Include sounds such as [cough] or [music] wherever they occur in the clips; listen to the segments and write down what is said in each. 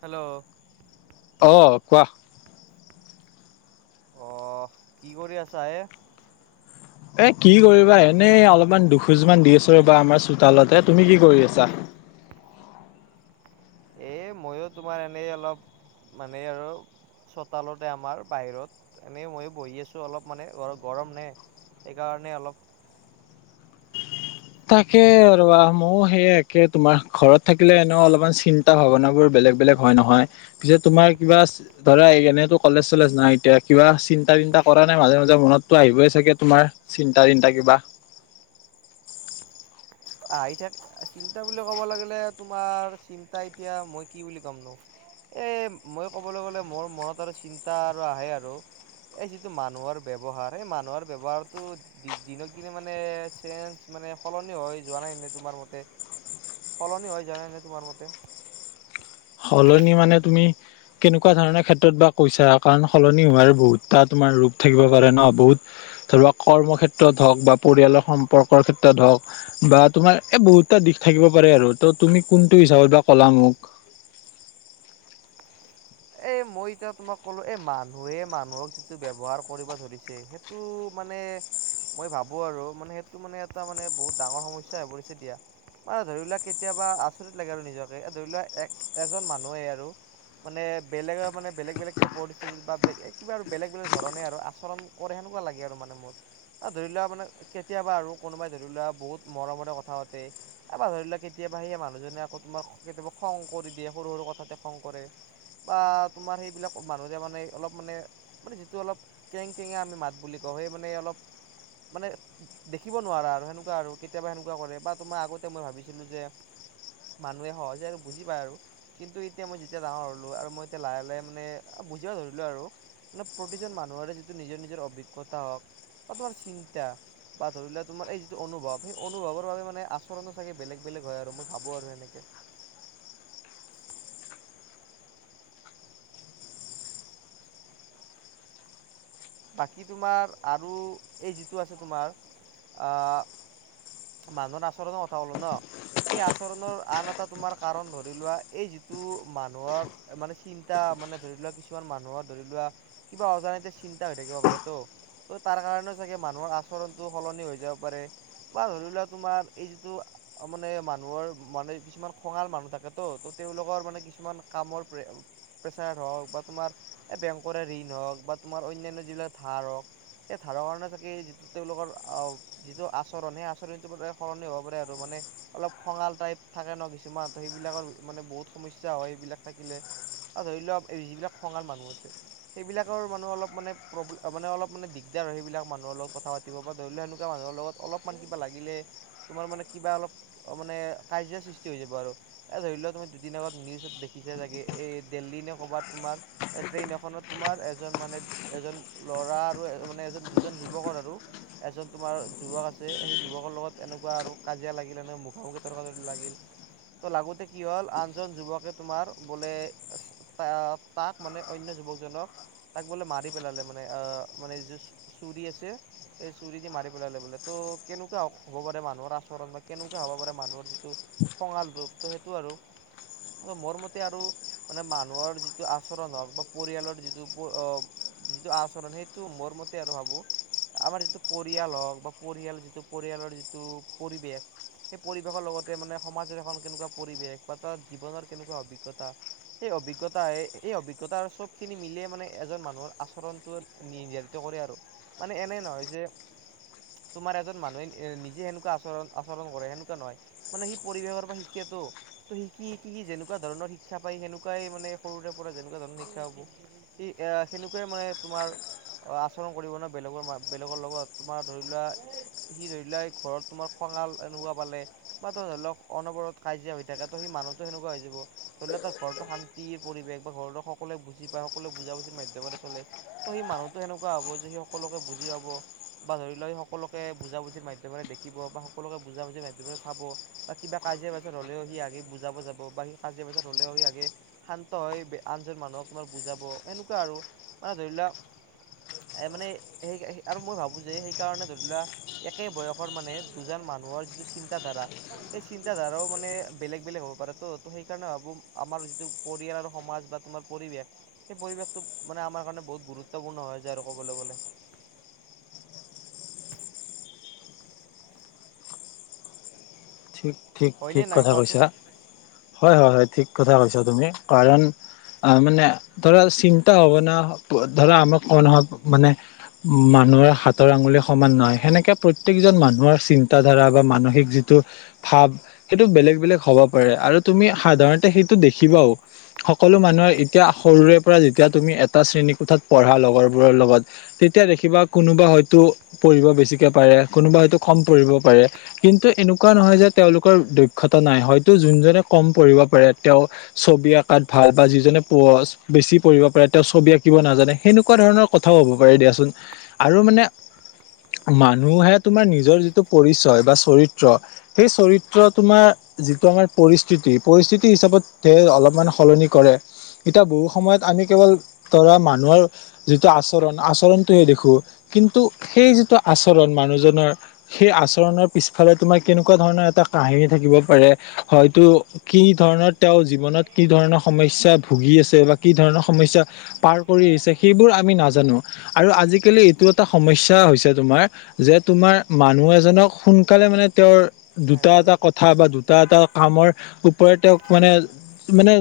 Hello? অ' কোৱা। অ' কি কৰি আছা এ? এ কি কৰিবা, এনেই অলপমান দুখোজমান দি আছোঁ ৰ'বা আমাৰ চোতালতে। তুমি কি কৰি আছা? [unintelligible] এ ময়ো তোমাৰ এনে অলপ মানে আৰু চোতালতে আমাৰ বাহিৰত, এনে মইয়ো বহি আছোঁ অলপ মানে গৰম নে সেইকাৰণে অলপ তাকে ৰ'বা। ময়ো সেয়ে একে তোমাৰ- ঘৰত থাকিলে এনে অলপমান চিন্তা-ভাৱনাবোৰ বে লেগ-বেলেগ হয়, নহয়? পিছে তোমাৰ কিবা ধৰা এনেতো কলেজ-চলেজ নাই এতিয়া। কিবা চিন্তা ন্তা কৰা নে মাজে মাজে? মনততো আহিবই চাগে তোমাৰ, চিন্তা-তিন্তা কিবা? আহি থাক- চিন্তা বুলি ক'ব লাগিলে তোমাৰ, চিন্তা এতিয়া মই কি বুলি কম নো? এ মই ক'বলৈ গ'লে মোৰ মনত আৰু চিন্তা আৰু আহে আৰু। এই যিটো মানুহৰ ব্যৱহাৰ এই মানুহৰ ব্যৱহাৰটো দিনক দিনে মানে চেঞ্জ মানে সলনি হয় যোৱা নাই নে তোমাৰ মতে, সলনি হৈ যোৱা নাই নে তোমাৰ মতে? সলনি মানে তুমি কেনেকুৱা ধৰণৰ ক্ষেত্ৰত বা কৈছা, কাৰণ সলনি হোৱাৰ বহুতটা তুমাৰ ৰ থাকিব পাৰে ন বহুত, ধৰিলক কৰ্ম ক্ষেত্ৰত হওক বা পৰিয়ালৰ সম্পৰ্কৰ ক্ষেত্ৰত হওঁক বা তোমাৰ এই বহুতটা দিশ থাকিব পাৰে আৰু ত তুমি কোনটো হিচাপত বা ক'লা মোক? এই মই এতিয়া তোমাক ক'লো এ মানুহে মানুহক যিটো ব্যৱহাৰ কৰিব ধৰিছে, সেইটো মানে মই ভাবো আৰু মানে সেইটো মানে এটা মানে বহুত ডাঙৰ সমস্যা হৈ পৰিছে দিয়া। মানে ধৰি লোৱা কেতিয়াবা আচৰিত লাগে আৰু নিজকে, ধৰি লোৱা এক এজন মানুহেই আৰু মানে বেলেগ মানে বেলেগ বেলেগ কিবা পৰিস্থিতিত বা কিবা আৰু বেলেগ বেলেগ ধৰণে আৰু আচৰণ কৰে সেনেকুৱা লাগে আৰু মানে মোৰ। ধৰি লোৱা মানে কেতিয়াবা আৰু কোনোবাই ধৰি লোৱা বহুত মৰমৰে কথা পাতে, এ বা ধৰি লোৱা কেতিয়াবা তাপা সেই মানুহজনে আকৌ তোমাৰ কেতিয়াবা খং কৰি দিয়ে সৰু সৰু কথাতে খং কৰে, বা তোমাৰ সেইবিলাক মানুহে মানে অলপ মানে মানে যিটো অলপ কেং কেঙিয়া আমি মাত বুলি কওঁ সেই মানে অলপ মানে দেখিব নোৱাৰা আৰু সেনেকুৱা আৰু কেতিয়াবা সেনেকুৱা কৰে বা তোমাৰ আগতে মই ভাবিছিলো যে মানুহে সহজে আৰু বুজি পায় আৰু কিন্তু এতিয়া মই যেতিয়া ডাঙৰ হলো আৰু মই এতিয়া লাহে লাহে মানে বুজিব ধৰিলো আৰু মানে প্ৰতিজন মানুহৰে যিটো নিজৰ নিজৰ অভিজ্ঞতা হওক বা তোমাৰ চিন্তা বা ধৰিলোৱা তোমাৰ এই যিটো অনুভৱ সেই অনুভৱৰ বাবে মানে আচৰণো চাগে বেলেগ বেলেগ হয় আৰু মই ভাবো আৰু সেনেকে [unintelligible] বাকী তোমাৰ আৰু এই যিটো আছে তোমাৰ বান্ধৰ আচৰততে কথা হলো ন [unintelligible] এই আচৰণৰ আন এটা তোমাৰ কাৰণ ধৰি লোৱা এই যিটো মানুহৰ মানে চিন্তা মানে ধৰি লোৱা কিছুমান মানুহৰ ধৰি লোৱা কিবা অজানিতে চিন্তা হৈ থাকিব পাৰে ত' ত'তাৰ কাৰণেও চাগে মানুহৰ আচৰণতটো সলনি হৈ যাব পাৰে, বা ধৰি লোৱা তোমাৰ এই যিটো মানে মানুহৰ মানে কিছুমান খঙাল মানুহ থাকে'ত তেওঁলোকৰ মানে কিছুমান কামৰ প্ৰে প্ৰেছাৰ হওক বা তোমাৰ বেংকৰে ঋণ হওক বা তোমাৰ অন্যান্য যিবিলাক ধাৰ হক, এই ধাৰা কাৰণে চাগে যিটো তেওঁলোকৰ আহ যিটো আচৰণ সেই আচৰণটো সলনি হব পাৰে আৰু মানে অলপ খঙাল টাইপ থাকে ন কিছুমান সেইবিলাকৰ মানে বহুত সমস্যা হয় সেইবিলাক থাকিলে আৰু ধৰি লোৱা এই যিবিলাক খঙাল মানুহ আছে সেইবিলাকৰ মান অলপ মানে মানে অলপ মান দিগদাৰ সেইবিলাক মানুহৰ লগত কথা পাতিব বা ধৰি লও সনেকুৱা মানুহৰ লগ অলপমান কিবা লাগিলে তোমাৰ মানে কিবা অলপ অ মানে কাজিয়া সৃষ্টি হৈ যাব আৰু এ ধৰি লও তুমি দুদিন আগতে নিউজত দেখিছে চাগে এই দিল্লি নে ক'বাত তোমাৰ ট্ৰেইন এখনত তোমাৰ এজন মানে এজন ল'ৰা আৰু মানে এজন দুজন যুৱকৰ আৰু এজন তোমাৰ যুৱক আছে যে সেই যুৱকৰ লগত এনেকুৱা আৰু কাজিয়া লাগিলে ন মুখেও ৰ্তক লাগিল ত লাগোতে কি হল আনজন যুৱকে তোমাৰ বোলে তাক তাক মানে অইন যুৱকজনক তাক বোলে মাৰি পেলালে মানে অ মানে যি চুৰি আছে সেই চুৰি দি মাৰি পেলালে বোলে। ত কেনেকুৱা হ'ব পাৰে মানুহৰ আচৰণ বা কেনেকুৱা হ'ব পাৰে মানুহৰ যিটো খঙাল ৰূপ তো সেইটো আৰু। মোৰ মতে আৰু মানে মানুহৰ যিটো আচৰণ হওক বা পৰিয়ালৰ যিটো উ [unintelligible] যিটো আচৰণ সেইটো মোৰ মতে আৰু ভাবো আমাৰ যিটো পৰিয়াল হওক বা পৰিয়াল যিটো পৰিয়ালৰ যিটো পৰিৱেশ, সেই পৰিৱেশৰ লগতে মানে সমাজৰ এখন কেনেকুৱা পৰিৱেশ বা তাৰ জীৱনৰ কেনেকুৱা অভিজ্ঞতা, এই অভিজ্ঞতাই এই অভিজ্ঞতা আৰু চব খিনি মিলিয়ে মানে এজন মানুহৰ আচৰণটো নিৰ্ধাৰিত কৰে আৰু মানে এনে নহয় যে তোমাৰ এজন মানুহে নিজে সেনেকুৱা আচৰণ আচৰণ কৰে সেনেকুৱা নহয় মানে সেই পৰিৱেশৰ পৰা শিক্ষা ত ত শিকি শিকি যেনেকুৱা ধৰণৰ শিক্ষা পায় সেনেকুৱাই মানে সৰুৰে পৰা যেনেকুৱা ধৰণৰ শিক্ষা হ'ব ই এ সেনেকুৱে মানে তোমাৰ অ আচৰণ কৰিব ন বেলেগৰ মা বেলেগৰ লগত তোমাৰ ধৰি লোৱা সি ধৰি লোৱা এই ঘৰত তোমাৰ স ভাল এনেকুৱা পালে বা ধৰি লওক অনবৰত কাজিয়া হৈ থাক ত সেই মানুহতো সনেকুৱা হৈ যাব। ধৰি লোৱা তা ঘৰতো শান্তিৰ পৰিৱেশ বা ঘৰতৰ সকলোৱে বুজি পায় সকল বুজা বুজিৰ মাধ্যমৰে চলে ত সেই মানুহতো এনেকুৱা হ'ব যে সকলোকে বুজি পাব বা ধৰি লোৱা সকলোকে বুজা বুজিৰ মাধ্যমেৰে দেখিব বা সকলোকে বুজা বুজিৰ মাধ্যমেৰে চাব বা কা কাজিয়া পেচাৰ হলে সি আগে বুজাব যাব বা সি কাজিয়া পেচাৰ হলেও সি আগে শান্ত হয় আনজন মানুহক তোমাৰ বুজাব এনেকুৱা আৰু মানে ধৰি লোৱা এ মানে সেই আৰু মই ভাবো যে সেইকাৰণে ধৰি লোৱা একে বয়সৰ মানে দুজন মানু মানুহৰ যিটো চিন্তা ধাৰা সেই চিন্তা ধাৰাও মানে বেলেগ বেলেগ হ'ব পাৰে' ত সেইকাৰণে ভাবো তোমাৰ যিটো পৰিয়াল আৰু সমাজ বা তোমাৰ পৰিৱেশ সেই পৰিৱেশটো মানে আমাৰ কাৰণে বহুত গুৰুত্বপূৰ্ণ হয় যায় আৰু ক'বলৈ গ'লে। ঠিক ঠিক হয়নে ঠিক নাই কথা কৈছা। হয় হয় হয় ঠিক কথা কৈছা তুমি। কাৰণ আ মানে ধৰা চিন্তা হব ন প ধৰা আমাক ক নহয় মানে মানুহৰ হাতৰ আঙুলি সমান নহয় সেনেকে প্ৰত্যেকজন মানুহৰ চিন্তা ধাৰা বা মানসিক যিটো ভাব সেইটো বেলেগ বেলেগ হ'ব পাৰে আৰু তুমি সাধাৰণতে সেইটো দেখিবাও সকল লো মানুহৰ এতিয়া সৰুৰে পৰা যেতিয়া তুমি এটা শ্ৰেণী কোঠাত পঢ়া লগৰবোৰৰ লগত তেতিয়া দেখি বা কোনোবা হয়তো পঢ়িব বেছিকে পাৰে কোনোবা হয়তো কম পঢ়িব পাৰে কিন্তু এনো কুৱা নহয় যে তেওঁলোকৰ দক্ষতা নাই হয়তো যোনজনে কম পঢ়িব পাৰে তেওঁ ছবি আকাত ভা ল বা যিজনে পচ বেছি পঢ়িব পাৰে তেওঁ ছবি আকিব নাজানে সেনেকুৱা ধৰণৰ কথাও হ'ব পাৰে দিয়াচোন। আৰু মানে মানুহে তোমাৰ নিজৰ যিটো পৰিচয় বা চৰিত ত্ৰ সেই চৰিত্ৰ তোমাৰ যিটো আমাৰ পৰিস্থিতি পৰিস্থিতি হিচাপত তে অলপমান সলনি কৰে। এতিয়া বহু সময়ত আমি কেৱল ধৰা মানুহৰ যিটো আচৰণ আচৰণটোহে দেখো। কিন্তু সেই যিটো আচৰণ মানুহজনৰ সেই আচৰণৰ পিছ ফালে তোমাৰ কেনেকুৱা ধৰণৰ এটা কাহিনী থাকিব পাৰে হয়তো কি ধৰণৰ তেওঁ জীৱনত কি ধৰণৰ সমস্যা ভুগি আছে বা কি ধৰণৰ সমস্যা পাৰ কৰি আহিছে সেইবোৰ আমি নাজানো। আৰু আজিকালি এইটো এটা সমস্যা হৈছে তোমাৰ যে তোমাৰ মানুহ এজনক সোন কালে মানে তেওঁৰ দুটা কোৱাচোন এটা কথা বা দুটা এটা কামৰ ওপৰত তেওঁক মানে মানে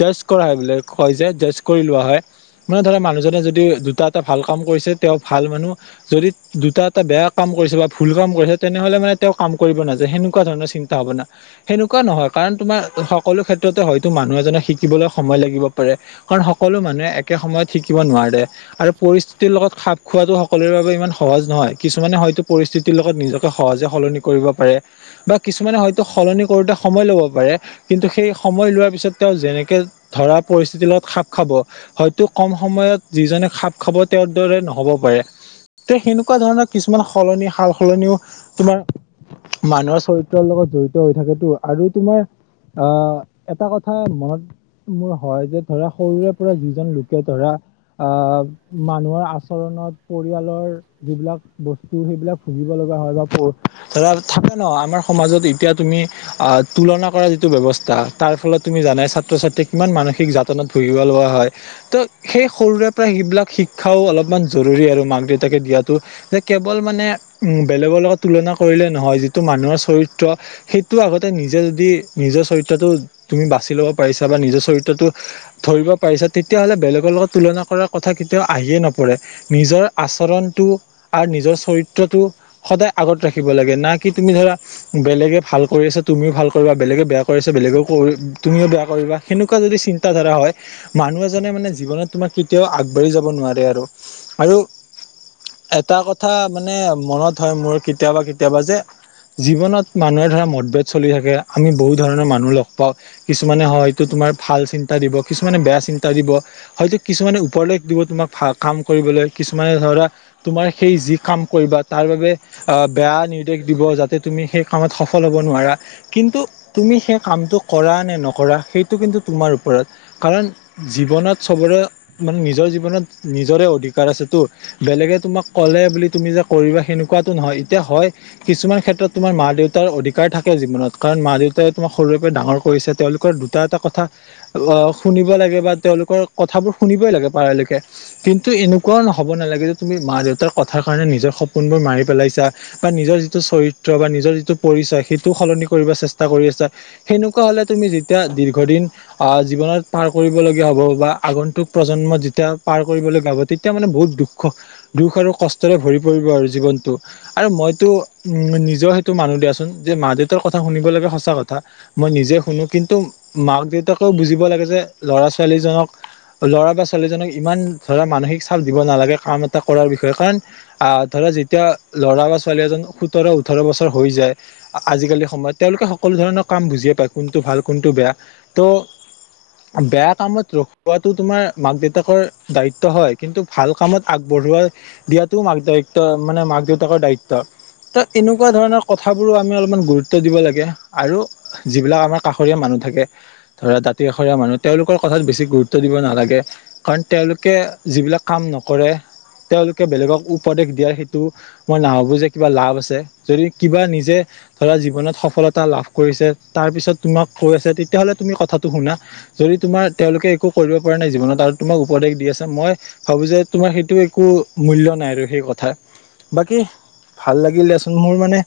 জাজ কৰা হয় বুলে কয় যে জাজ কৰি লোৱা হয় মানে ধৰে মানুহজনে যদি দুটা এটা ভাল কাম কৰি চে তেওঁ ভাল মানুহ যদি দুটা এটা বেয়া কাম কৰিছে বা ভুল কাম কৰিছে তেনেহলে মানে তেওঁ কাম কৰিব নাযায় সেনেকুৱা ধৰণৰ চিন্তা হব না সেনেকোৱা নহয় কাৰণ তোমাৰ সকলো ক্ষেত্ৰত হয়তো মানুহ এজনক শিকিবলৈ সময় লাগিব পাৰে কাৰণ সকলো মানুহে একে সময়ত শিকিব নোৱাৰে। আৰু পৰিস্থিতিৰ লগত খাপ খোৱাটো সকলোৰে বাবে ইমান সহজ নহয় কিছুমানে হয়তো পৰিস্থিতিৰ লগত নিজক সহজে সলনি কৰিব পাৰে বা কিছুমানে হয়তো সলনি কৰোতে সময় ল'ব পাৰে কিন্তু সেই সময় লোৱাৰ পিছত তেওঁ যেনেকে ধৰা পৰিস্থিতিৰ লগত খাপ খাব হয়তো কম সময়ত যিজন খাপ খাব তেওঁৰ দৰে নহব পাৰে তে সেনেকুৱা ধৰণৰ কিছুমান সলনি সাল সলনিও তোমাৰ মানুহৰ চৰিত্ৰৰ লগত জড়িত হৈ থাকেতো আৰু তোমাৰ আহ এটা কথা মনত মোৰ হয় যে ধৰা সৰুৰে পৰা যিজন লোকে ধৰা আহ মানুহৰ আচৰণত পৰিয়ালৰ যিবিলাক বস তো সেইবিলাক ভুজিব ল [inaudible] ধৰা থাকে ন আমাৰ সমাজত এতিয়া তুমি অ তুলনা কৰা যিটো ব্যৱস্থা তা তাৰ ফলত তুমি জানাই ছাত্ৰ -ছাত্ৰী কিমান মানসিক যাতনাত ভুগিব লগোৱা হয় ত সেই সৰুৰে সেইবিলাক শিক্ষাও অলপমান জৰুৰী আৰু মাক -দেউতাকে দিয়াটো যে কেৱল মানে উম বেলেগৰ লগত তুলনা কৰিলে নহয় যিটো মানুহৰ চৰিত্ৰ সেইটো আগতে নিজে যদি নিজৰ চৰি ত্ৰটো তুমি বাচি ল'ব পাৰিছা বা নিজৰ চৰিত্ৰটো ধৰিব পাৰিছা তেতিয়াহ'লে বেলেগৰ লগত তুলনা কৰাৰ কথা কেতিয়াও আহিয়ে নপৰে নিজৰ আচৰণটো আৰু নিজৰ চৰিত্ৰটো সদায় আগত ৰাখিব লাগে না কি তুমি ধৰা বেলেগে ভাল কৰি আছে তুমিও ভাল কৰিবা বেলেগে বেয়া কৰিছে বেলেগ লেগো কৰিম তুমিও বেয়া কৰিবা সেনেকুৱা যদি চিন্তা ধাৰা হয় মানুহ এজনে মানে জীৱনত তোমাক কেতিয়াও আগবাঢ়ি যাব নোৱাৰে আৰু আৰু এটা কথা মানে মনত হয় মোৰ কেতিয়াবা কেতিয়াবা যে জীৱনত মানুহে ধৰা মতভেদ চলি থাকে আমি বহুত ধৰণৰ মানুহ লগ পাওঁ কিছুমানে হয়টো টো ভাল চিন্তা দিব কিছুমানে বেয়া চিন্তা দিব হয়টো কিছুমানে উপদেশ দিব তোমাক ভাল কাম কৰিবলৈ। কিছুমানে ধৰা তোমাৰ সেই যি কাম কৰিবা তাৰ বাবে আহ বেয়া নিৰ্দেশ দিব যাতে তুমি সেই কামত সফল হ'ব নোৱাৰা, কিন্তু তুমি সেই কাম কিন্তু কৰা নে নকৰা সেইটো কিন্তু তোমাৰ ওপৰত, কাৰণ জীৱনত চবৰে মানে নিজৰ জীৱনত নিজৰে অধিকাৰ আছেটো বেলেগে তোমাক ক'লে বুলি তুমি যে কৰিবা সেনেকু কোৱাটো নহয় এতিয়া হয় কিছুমান ক্ষেত্ৰত তোমাৰ মা দেউতাৰ অধিকাৰ থাকে জীৱনত কাৰণ মা-দেউতাই তোমাক সৰু কৈ ডাঙৰ কৰিছে তেওঁলোকৰ দুটা এটা কথা অ শুনিব লাগে বা তেওঁলোকৰ কথাবোৰ শুনিবই লাগে পাৰালৈকে কিন্তু এনেকুৱাও হ'ব নালাগে যে তুমি মা দেউতাৰ কথাৰ কাৰণে নিজৰ সপোনবোৰ মাৰি পেলাইছা বা নিজৰ যিটো চৰিত্ৰ বা নিজৰ যিটো পৰিচয় সেইটো সলনি কৰিব চেষ্টা কৰি আছা সেনেকুৱা হলে তুমি যেতিয়া দীৰ্ঘদিন আহ জীৱনত পাৰ কৰিবলগীয়া হ'ব বা আগন্তুক প্ৰজন্ম যেতিয়া পাৰ কৰিবলৈ যাব তেতিয়া মানে বহুত দুখ দুখ আৰু কষ্টৰে ভৰি পৰিব আৰু জীৱনতটো আৰু মইতো উম নিজেও সেইটো মানু দিয়াচোন যে মা দেউতাৰ কথা শুনিব লাগে সঁচা কথা। মই নিজে শুনো কিন্তু মাক-দেউতাকেও বুজিব লাগে যে ল'ৰা ছোৱালীজনক ল'ৰা বা ছোৱালীজনক ইমান ধৰা মানসিক চাপ দিব নালাগে কাম এটা কৰাৰ বিষয়ে কাৰণ আহ ধ এ যেতিয়া ল'ৰা বা ছোৱালী এজন সোতৰ ওঠৰ বছৰ হৈ যায় আজিকালি সময়ত তেওঁলোকে সকলো ধৰণৰ কাম বুজি কোনটো ভাল কোনটো বেয়া ত' বেয়া কামত ৰখোৱাটো তোমাৰ মাক দেউতাকৰ দায়িত্ব হয় কিন্তু ভাল কামত আগবঢ়োৱা পঢাই দিয়াতটো মাক দায়িত্ব মানে মাক-দেউতাকৰ দায়িত্ব ত এনেকুৱা ধৰণৰ কথাবোৰো আমি অলপমান গুৰুত্ব দিব লাগে আৰু যিবিলাক আমাৰ কাষৰীয়া মানুহ থাকে ধৰা দাঁতি কাষৰীয়া মানুহ তেওঁলোকৰ কথাত বেছি গুৰুত্ব দিব নালাগে, কাৰণ তেওঁলোকে যিবিলাক কাম নকৰে তেওঁলোকে বেলেগক উপদেশ দিয়াৰ সেইটো মই নাভাবোঁ যে কিবা লাভ আছে যদি কিবা নিজে ধৰা জীৱনত সফলতা লাভ কৰিছে তাৰপিছত তোমাক কৈ আছে তেতিয়াহ'লে তুমি কথাটো শুনা যদি তোমাৰ তেওঁলোকে একো কৰিব পৰা নাই জীৱনত আৰু তোমাক উপদেশ দি আছে মই ভাবো যে তোমাৰ সেইটো একো মূল্য নাই আৰু সেই কথা বাকী ভাল লাগিল দিয়াচোন মোৰ মানে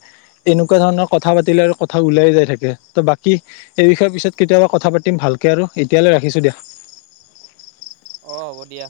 এনেকুৱা ধৰণৰ কথা পাতিলে আৰু কথা ওলাই যাই থাকে ত বাকী এই বিষয়ে পিছত কেতিয়াবা কথা পাতিম ভালকে আৰু এতিয়ালৈ ৰাখিছোঁ দিয়া অ হ'ব দিয়া।